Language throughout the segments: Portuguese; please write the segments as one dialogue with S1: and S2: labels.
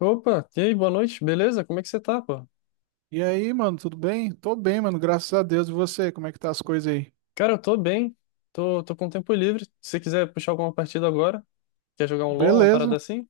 S1: Opa, e aí, boa noite, beleza? Como é que você tá, pô?
S2: E aí, mano, tudo bem? Tô bem, mano, graças a Deus. E você, como é que tá as coisas aí?
S1: Cara, eu tô bem, tô com tempo livre. Se você quiser puxar alguma partida agora, quer jogar um LoL, uma
S2: Beleza.
S1: parada assim?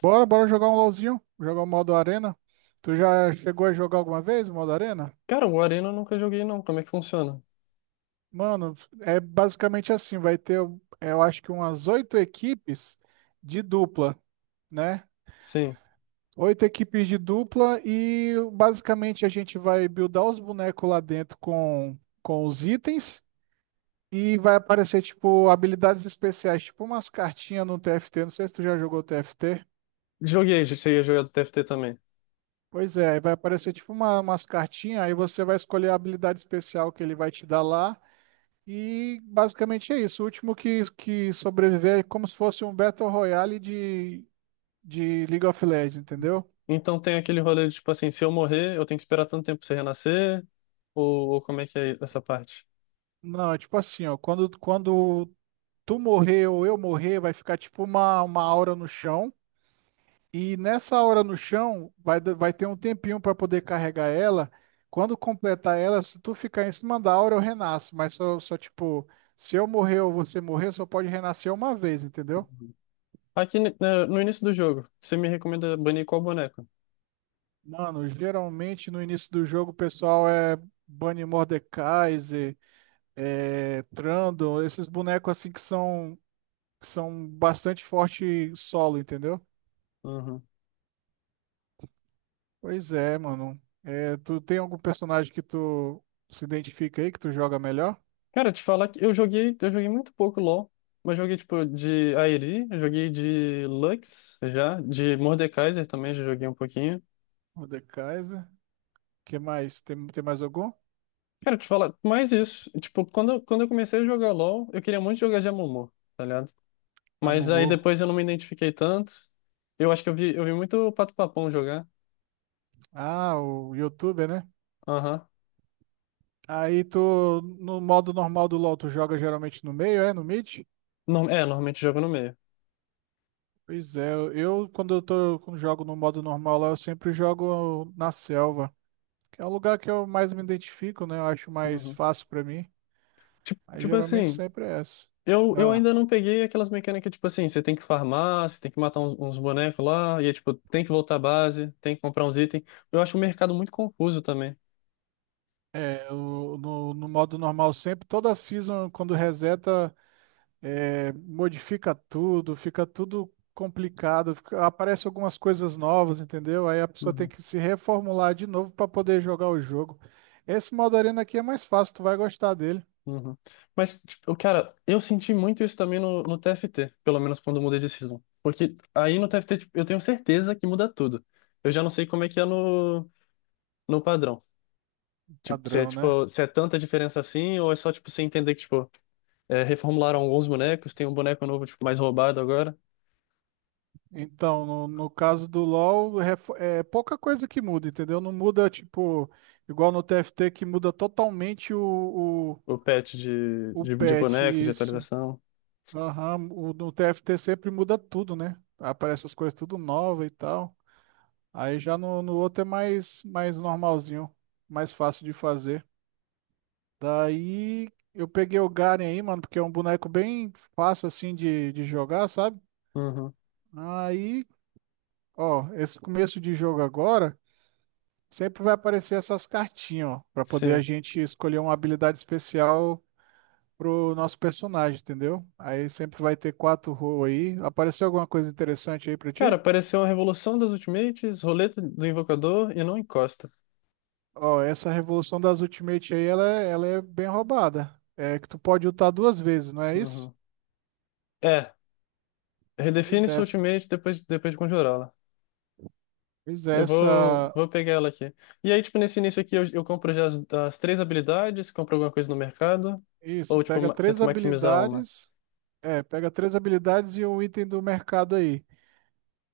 S2: Bora, bora jogar um LOLzinho, jogar o modo Arena. Tu já chegou a jogar alguma vez o modo Arena?
S1: Cara, o Arena eu nunca joguei não, como é que funciona?
S2: Mano, é basicamente assim, eu acho que umas oito equipes de dupla, né?
S1: Sim,
S2: Oito equipes de dupla e basicamente a gente vai buildar os bonecos lá dentro com os itens e vai aparecer, tipo, habilidades especiais, tipo umas cartinhas no TFT. Não sei se tu já jogou TFT.
S1: joguei, você ia jogar do TFT também.
S2: Pois é, aí vai aparecer umas cartinhas, aí você vai escolher a habilidade especial que ele vai te dar lá. E basicamente é isso. O último que sobreviver é como se fosse um Battle Royale de League of Legends, entendeu?
S1: Então tem aquele rolê de, tipo assim, se eu morrer, eu tenho que esperar tanto tempo pra você renascer, ou como é que é essa parte?
S2: Não, é tipo assim, ó, quando tu morrer ou eu morrer, vai ficar tipo uma aura no chão. E nessa hora no chão, vai ter um tempinho para poder carregar ela. Quando completar ela, se tu ficar em cima da aura, eu renasço. Mas só tipo, se eu morrer ou você morrer, só pode renascer uma vez, entendeu?
S1: Aqui né, no início do jogo, você me recomenda banir qual boneco?
S2: Mano, geralmente no início do jogo o pessoal é Bunny Mordekaiser, é Trundle, esses bonecos assim que são bastante forte solo, entendeu?
S1: Uhum.
S2: Pois é, mano. É, tu tem algum personagem que tu se identifica aí, que tu joga melhor?
S1: Cara, te falar que eu joguei muito pouco LoL, mas joguei tipo de Airi, joguei de Lux já, de Mordekaiser também já joguei um pouquinho.
S2: O The Kaiser. Que mais? Tem mais algum?
S1: Cara, te falar mais isso, tipo, quando eu comecei a jogar LoL, eu queria muito jogar de Amumu, tá ligado?
S2: A
S1: Mas aí
S2: Mumu.
S1: depois eu não me identifiquei tanto. Eu acho que eu vi muito o Pato Papão jogar.
S2: Ah, o YouTuber, né?
S1: Aham.
S2: Aí tu, no modo normal do LoL, tu joga geralmente no meio, é? No mid?
S1: É, normalmente jogo no meio.
S2: Pois é, eu quando eu tô com jogo no modo normal lá, eu sempre jogo na selva, que é o lugar que eu mais me identifico, né? Eu acho mais
S1: Uhum.
S2: fácil pra mim.
S1: Tipo,
S2: Aí
S1: tipo
S2: geralmente
S1: assim.
S2: sempre é essa.
S1: Eu
S2: Ah,
S1: ainda não peguei aquelas mecânicas, tipo assim, você tem que farmar, você tem que matar uns bonecos lá, e é tipo, tem que voltar à base, tem que comprar uns itens. Eu acho o mercado muito confuso também.
S2: é, no modo normal sempre, toda season quando reseta, é, modifica tudo, fica tudo complicado, aparece algumas coisas novas, entendeu? Aí a pessoa tem
S1: Uhum,
S2: que se reformular de novo pra poder jogar o jogo. Esse modo arena aqui é mais fácil, tu vai gostar dele,
S1: uhum. Mas, tipo, cara, eu senti muito isso também no TFT, pelo menos quando eu mudei de season. Porque aí no TFT, tipo, eu tenho certeza que muda tudo. Eu já não sei como é que é no padrão.
S2: padrão, né?
S1: Tipo, se é tanta diferença assim, ou é só, tipo, você entender que, tipo, é, reformularam alguns bonecos, tem um boneco novo, tipo, mais roubado agora.
S2: Então, no caso do LoL, é pouca coisa que muda, entendeu? Não muda, tipo, igual no TFT que muda totalmente
S1: O patch de,
S2: o
S1: de, de
S2: patch,
S1: boneco, de
S2: isso.
S1: atualização.
S2: Aham, no TFT sempre muda tudo, né? Aparece as coisas tudo nova e tal. Aí já no outro é mais normalzinho, mais fácil de fazer. Daí eu peguei o Garen aí, mano, porque é um boneco bem fácil assim de jogar, sabe?
S1: Uhum.
S2: Aí, ó, esse começo de jogo agora. Sempre vai aparecer essas cartinhas, ó, para poder a
S1: Sim.
S2: gente escolher uma habilidade especial pro nosso personagem, entendeu? Aí sempre vai ter quatro roles aí. Apareceu alguma coisa interessante aí pra
S1: Cara,
S2: ti?
S1: apareceu a Revolução dos Ultimates, Roleta do Invocador e não encosta.
S2: Ó, essa revolução das Ultimate aí, ela é bem roubada. É que tu pode ultar duas vezes, não é isso?
S1: Uhum. É,
S2: Pois
S1: redefine
S2: é,
S1: sua
S2: essa.
S1: Ultimate depois de conjurá-la.
S2: Pois é,
S1: Eu vou,
S2: essa.
S1: vou pegar ela aqui. E aí, tipo, nesse início aqui, eu compro já as três habilidades, compro alguma coisa no mercado,
S2: Isso,
S1: ou, tipo,
S2: pega três
S1: tento maximizar uma.
S2: habilidades. É, pega três habilidades e um item do mercado aí.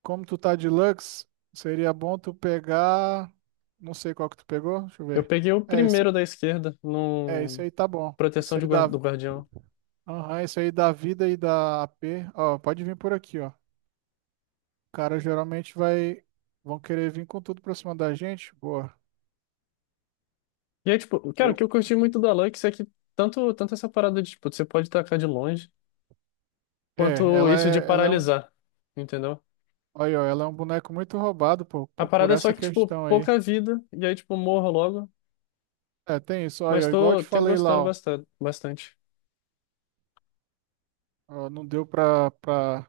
S2: Como tu tá de Lux, seria bom tu pegar. Não sei qual que tu pegou, deixa eu
S1: Eu
S2: ver.
S1: peguei o
S2: É esse,
S1: primeiro da esquerda,
S2: Esse
S1: no
S2: aí tá bom.
S1: Proteção do Guardião.
S2: Aham, esse aí da vida e da AP. Ó, pode vir por aqui, ó. O cara geralmente vai. Vão querer vir com tudo pra cima da gente. Boa.
S1: E aí, tipo, cara, o
S2: Eu,
S1: que eu curti muito da Lux é que tanto essa parada de, tipo, você pode tacar de longe,
S2: é,
S1: quanto
S2: ela
S1: isso de
S2: é, Ela é um.
S1: paralisar, entendeu?
S2: Olha, ó, ela é um boneco muito roubado por,
S1: A
S2: por, por
S1: parada é só
S2: essa
S1: que, tipo,
S2: questão aí.
S1: pouca vida, e aí, tipo, morro logo,
S2: É, tem isso.
S1: mas
S2: Olha, ó, igual eu te
S1: tenho
S2: falei
S1: gostando
S2: lá, ó.
S1: bastante, bastante.
S2: Ó, não deu pra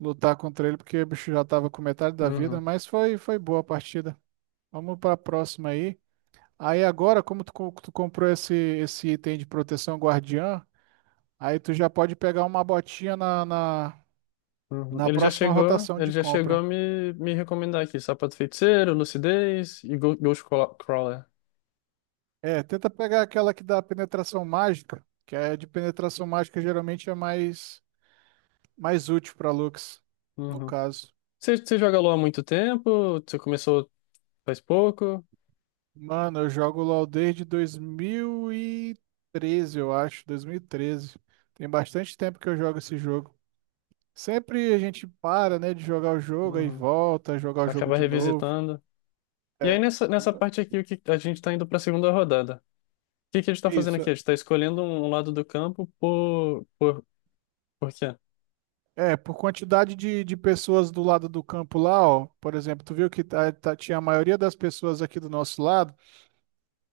S2: lutar contra ele, porque o bicho já tava com metade da vida,
S1: Uhum,
S2: mas foi boa a partida. Vamos pra próxima aí. Aí agora, tu comprou esse item de proteção guardiã, aí tu já pode pegar uma botinha
S1: uhum.
S2: na
S1: Ele já
S2: próxima
S1: chegou,
S2: rotação
S1: ele
S2: de
S1: já chegou a
S2: compra.
S1: me recomendar aqui, Sapato Feiticeiro, Lucidez e Ghost Crawler.
S2: É, tenta pegar aquela que dá penetração mágica, que é de penetração mágica geralmente é mais útil pra Lux, no
S1: Uhum.
S2: caso.
S1: Você joga LoL há muito tempo? Você começou faz pouco?
S2: Mano, eu jogo LoL desde 2013. Tem bastante tempo que eu jogo esse jogo. Sempre a gente para, né, de jogar o jogo, aí
S1: Uhum.
S2: volta, a jogar o jogo
S1: Acaba
S2: de novo.
S1: revisitando? E aí, nessa parte aqui, o que a gente está indo para a segunda rodada. O que, que a gente está fazendo
S2: Isso.
S1: aqui? A gente está escolhendo um lado do campo por, por quê?
S2: É, por quantidade de pessoas do lado do campo lá, ó. Por exemplo, tu viu que tinha a maioria das pessoas aqui do nosso lado.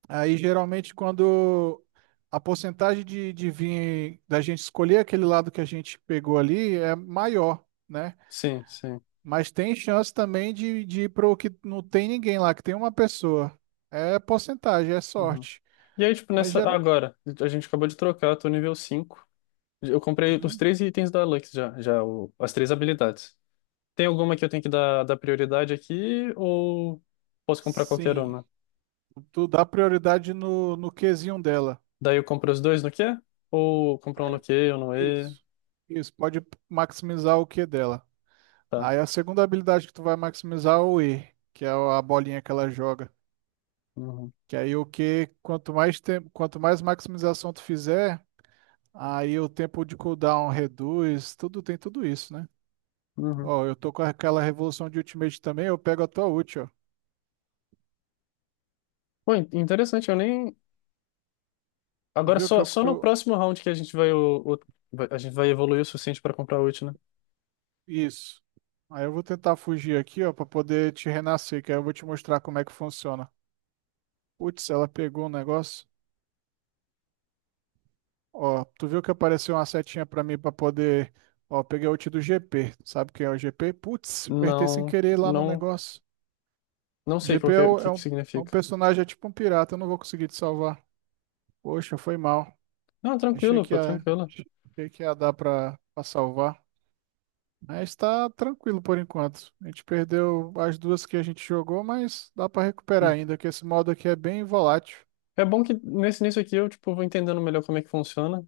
S2: Aí geralmente quando a porcentagem de vir da gente escolher aquele lado que a gente pegou ali é maior, né?
S1: Sim, sim.
S2: Mas tem chance também de ir pro que não tem ninguém lá, que tem uma pessoa. É porcentagem, é
S1: Uhum.
S2: sorte.
S1: E aí, tipo,
S2: Mas geral.
S1: agora, a gente acabou de trocar, eu tô nível 5. Eu comprei os
S2: Uhum.
S1: três itens da Lux já, as três habilidades. Tem alguma que eu tenho que dar prioridade aqui ou posso comprar qualquer
S2: Sim.
S1: uma?
S2: Tu dá prioridade no Qzinho dela.
S1: Daí eu compro os dois no quê? Ou compro um no Q ou no E?
S2: Isso. Isso, pode maximizar o Q dela.
S1: Tá.
S2: Aí a segunda habilidade que tu vai maximizar é o E, que é a bolinha que ela joga.
S1: Uhum.
S2: Que aí o Q, quanto mais tempo, quanto mais maximização tu fizer, aí o tempo de cooldown reduz, tudo tem tudo isso, né?
S1: Uhum.
S2: Ó, eu tô com aquela revolução de Ultimate também, eu pego a tua ult, ó.
S1: Pô, interessante, eu nem.
S2: Tu
S1: Agora
S2: viu que
S1: só,
S2: eu,
S1: só
S2: que
S1: no
S2: eu...
S1: próximo round que a gente vai, o- vai- a gente vai evoluir o suficiente para comprar ult, né?
S2: Isso. Aí eu vou tentar fugir aqui, ó, pra poder te renascer, que aí eu vou te mostrar como é que funciona. Putz, ela pegou um negócio. Ó, tu viu que apareceu uma setinha pra mim pra poder... Ó, peguei a ult do GP. Sabe quem é o GP? Putz, apertei sem
S1: Não,
S2: querer lá no
S1: não,
S2: negócio.
S1: não sei qual
S2: GP
S1: que,
S2: é,
S1: é-
S2: o-
S1: que,
S2: é
S1: que
S2: um, é um
S1: significa.
S2: personagem, é tipo um pirata, eu não vou conseguir te salvar. Poxa, foi mal.
S1: Não,
S2: Achei
S1: tranquilo,
S2: que
S1: pô,
S2: ia,
S1: tranquilo.
S2: Achei que ia dar pra salvar. Mas está tranquilo por enquanto. A gente perdeu as duas que a gente jogou, mas dá para recuperar
S1: Hum.
S2: ainda, que esse modo aqui é bem volátil.
S1: É bom que nesse nisso aqui eu tipo vou entendendo melhor como é que funciona.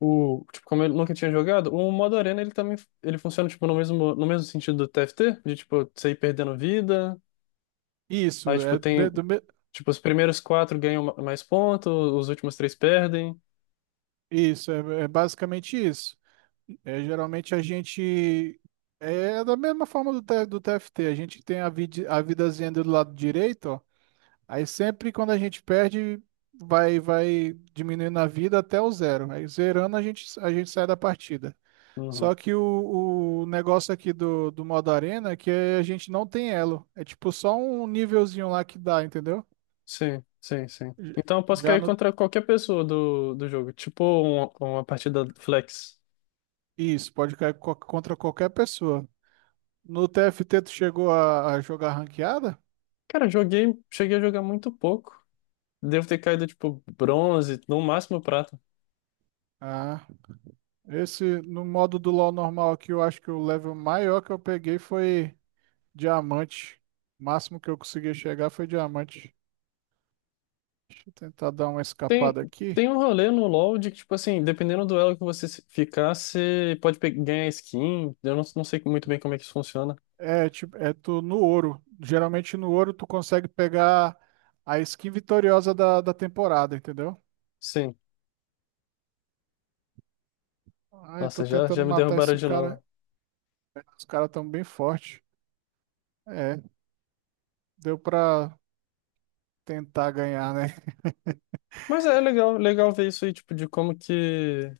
S1: O, tipo, como eu nunca tinha jogado, o modo arena ele também ele funciona tipo no mesmo sentido do TFT, de tipo você ir perdendo vida, aí
S2: Isso,
S1: tipo
S2: é, me-
S1: tem
S2: do me-
S1: tipo os primeiros quatro ganham mais pontos, os últimos três perdem.
S2: isso, é, É basicamente isso. É, geralmente a gente é da mesma forma do TFT, a gente tem a vidazinha do lado direito, ó. Aí sempre quando a gente perde, vai diminuindo a vida até o zero. Aí zerando a gente sai da partida.
S1: Uhum.
S2: Só que o negócio aqui do modo arena é que a gente não tem elo. É tipo só um nívelzinho lá que dá, entendeu?
S1: Sim, sim, sim.
S2: J-
S1: Então eu posso
S2: Já
S1: cair
S2: no.
S1: contra qualquer pessoa do jogo. Tipo uma partida flex.
S2: Isso, pode cair contra qualquer pessoa. No TFT, tu chegou a jogar ranqueada?
S1: Cara, eu joguei, cheguei a jogar muito pouco. Devo ter caído, tipo, bronze, no máximo prata.
S2: Ah, esse no modo do LoL normal aqui, eu acho que o level maior que eu peguei foi diamante. O máximo que eu consegui chegar foi diamante. Deixa eu tentar dar uma
S1: Tem,
S2: escapada aqui.
S1: tem um rolê no LoL de que, tipo assim, dependendo do elo que você ficar, você pode ganhar skin. Eu não sei muito bem como é que isso funciona.
S2: É, tipo, é tu no ouro. Geralmente no ouro tu consegue pegar a skin vitoriosa da temporada, entendeu?
S1: Sim.
S2: Ai, tô
S1: Nossa, já,
S2: tentando
S1: já me
S2: matar
S1: derrubaram
S2: esse
S1: de
S2: cara.
S1: novo.
S2: Os caras tão bem fortes. É, deu pra tentar ganhar, né?
S1: Mas é legal, legal ver isso aí, tipo, de como que,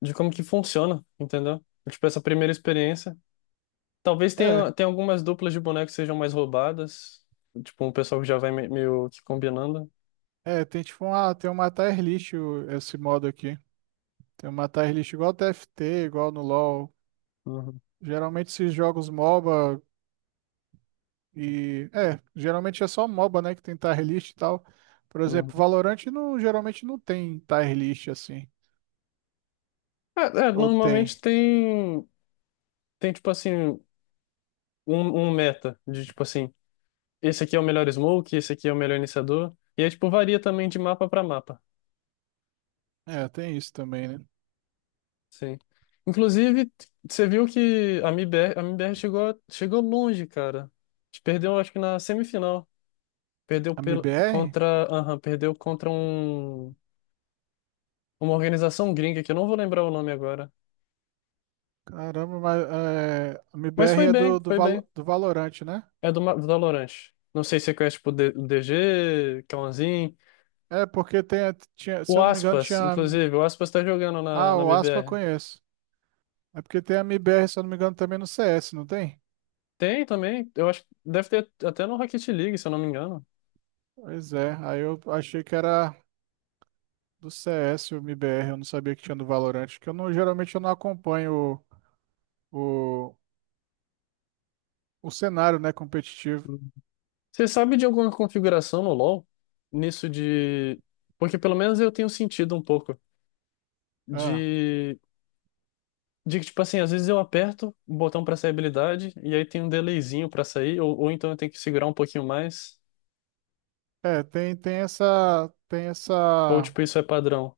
S1: de como que funciona, entendeu? Tipo, essa primeira experiência. Talvez
S2: É,
S1: tenha algumas duplas de bonecos que sejam mais roubadas. Tipo, um pessoal que já vai meio que combinando.
S2: tem tipo uma, tem um matar Erlich esse modo aqui. Tem um matar Erlich igual TFT, igual no LoL.
S1: Uhum,
S2: Geralmente esses jogos MOBA e... É, geralmente é só MOBA, né, que tem tier list e tal. Por exemplo,
S1: uhum.
S2: Valorant não, geralmente não tem tier list assim.
S1: É, é,
S2: Ou tem?
S1: normalmente tem tipo assim, um meta de tipo assim, esse aqui é o melhor smoke, esse aqui é o melhor iniciador. E aí, tipo, varia também de mapa para mapa.
S2: É, tem isso também, né?
S1: Sim. Inclusive, você viu que a MIBR chegou, chegou longe, cara. Perdeu, acho que na semifinal. Perdeu
S2: A MBR?
S1: contra, aham, perdeu contra um. Uma organização gringa que eu não vou lembrar o nome agora.
S2: Caramba, mas é, a
S1: Mas
S2: MBR
S1: foi
S2: é
S1: bem, foi bem.
S2: Do Valorante, né?
S1: É do do Valorant. Não sei se é conhece, tipo DG, Kalanzin.
S2: É, porque tem, tinha, se
S1: O
S2: eu não me engano,
S1: Aspas,
S2: tinha.
S1: inclusive, o Aspas tá jogando na,
S2: Ah,
S1: na
S2: o Aspa eu
S1: BBR.
S2: conheço. É porque tem a MBR, se eu não me engano, também no CS, não tem?
S1: Tem também, eu acho que deve ter até no Rocket League, se eu não me engano.
S2: Pois é, aí eu achei que era. Do CS, o MBR, eu não sabia que tinha do Valorant, que eu não, geralmente eu não acompanho o, o, o cenário, né, competitivo.
S1: Uhum. Você sabe de alguma configuração no LoL? Nisso de. Porque pelo menos eu tenho sentido um pouco
S2: Ah,
S1: de. De que, tipo assim, às vezes eu aperto o botão pra sair habilidade e aí tem um delayzinho pra sair, ou então eu tenho que segurar um pouquinho mais.
S2: é, tem,
S1: Ou, tipo, isso é padrão?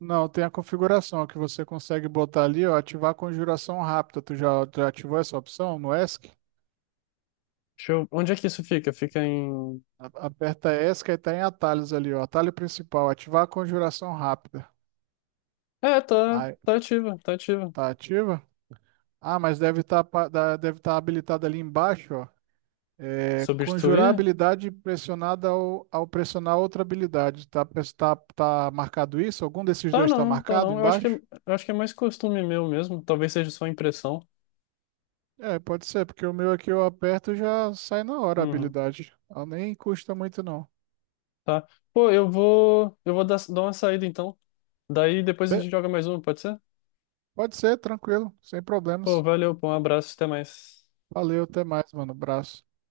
S2: não, tem a configuração que você consegue botar ali, ó, ativar a conjuração rápida. Tu já ativou essa opção no ESC?
S1: Deixa eu... Onde é que isso fica? Fica em...
S2: Aperta ESC e tá em atalhos ali, ó, atalho principal, ativar a conjuração rápida.
S1: É, tá,
S2: Aí,
S1: tá ativa, tá ativa.
S2: tá ativa? Ah, mas deve tá habilitado ali embaixo. É, conjurar
S1: Substituir?
S2: habilidade pressionada ao pressionar outra habilidade. Tá marcado isso? Algum desses
S1: Tá
S2: dois está
S1: não, tá
S2: marcado
S1: não. Eu acho que, é-
S2: embaixo?
S1: eu acho que é mais costume meu mesmo. Talvez seja só impressão.
S2: É, pode ser, porque o meu aqui eu aperto e já sai na hora a
S1: Uhum,
S2: habilidade. Ela nem custa muito, não.
S1: tá. Pô, eu vou dar uma saída então. Daí depois a
S2: Be-
S1: gente joga mais uma, pode ser?
S2: Pode ser, tranquilo, sem
S1: Pô,
S2: problemas.
S1: valeu, pô, um abraço, até mais.
S2: Valeu, até mais, mano. Abraço.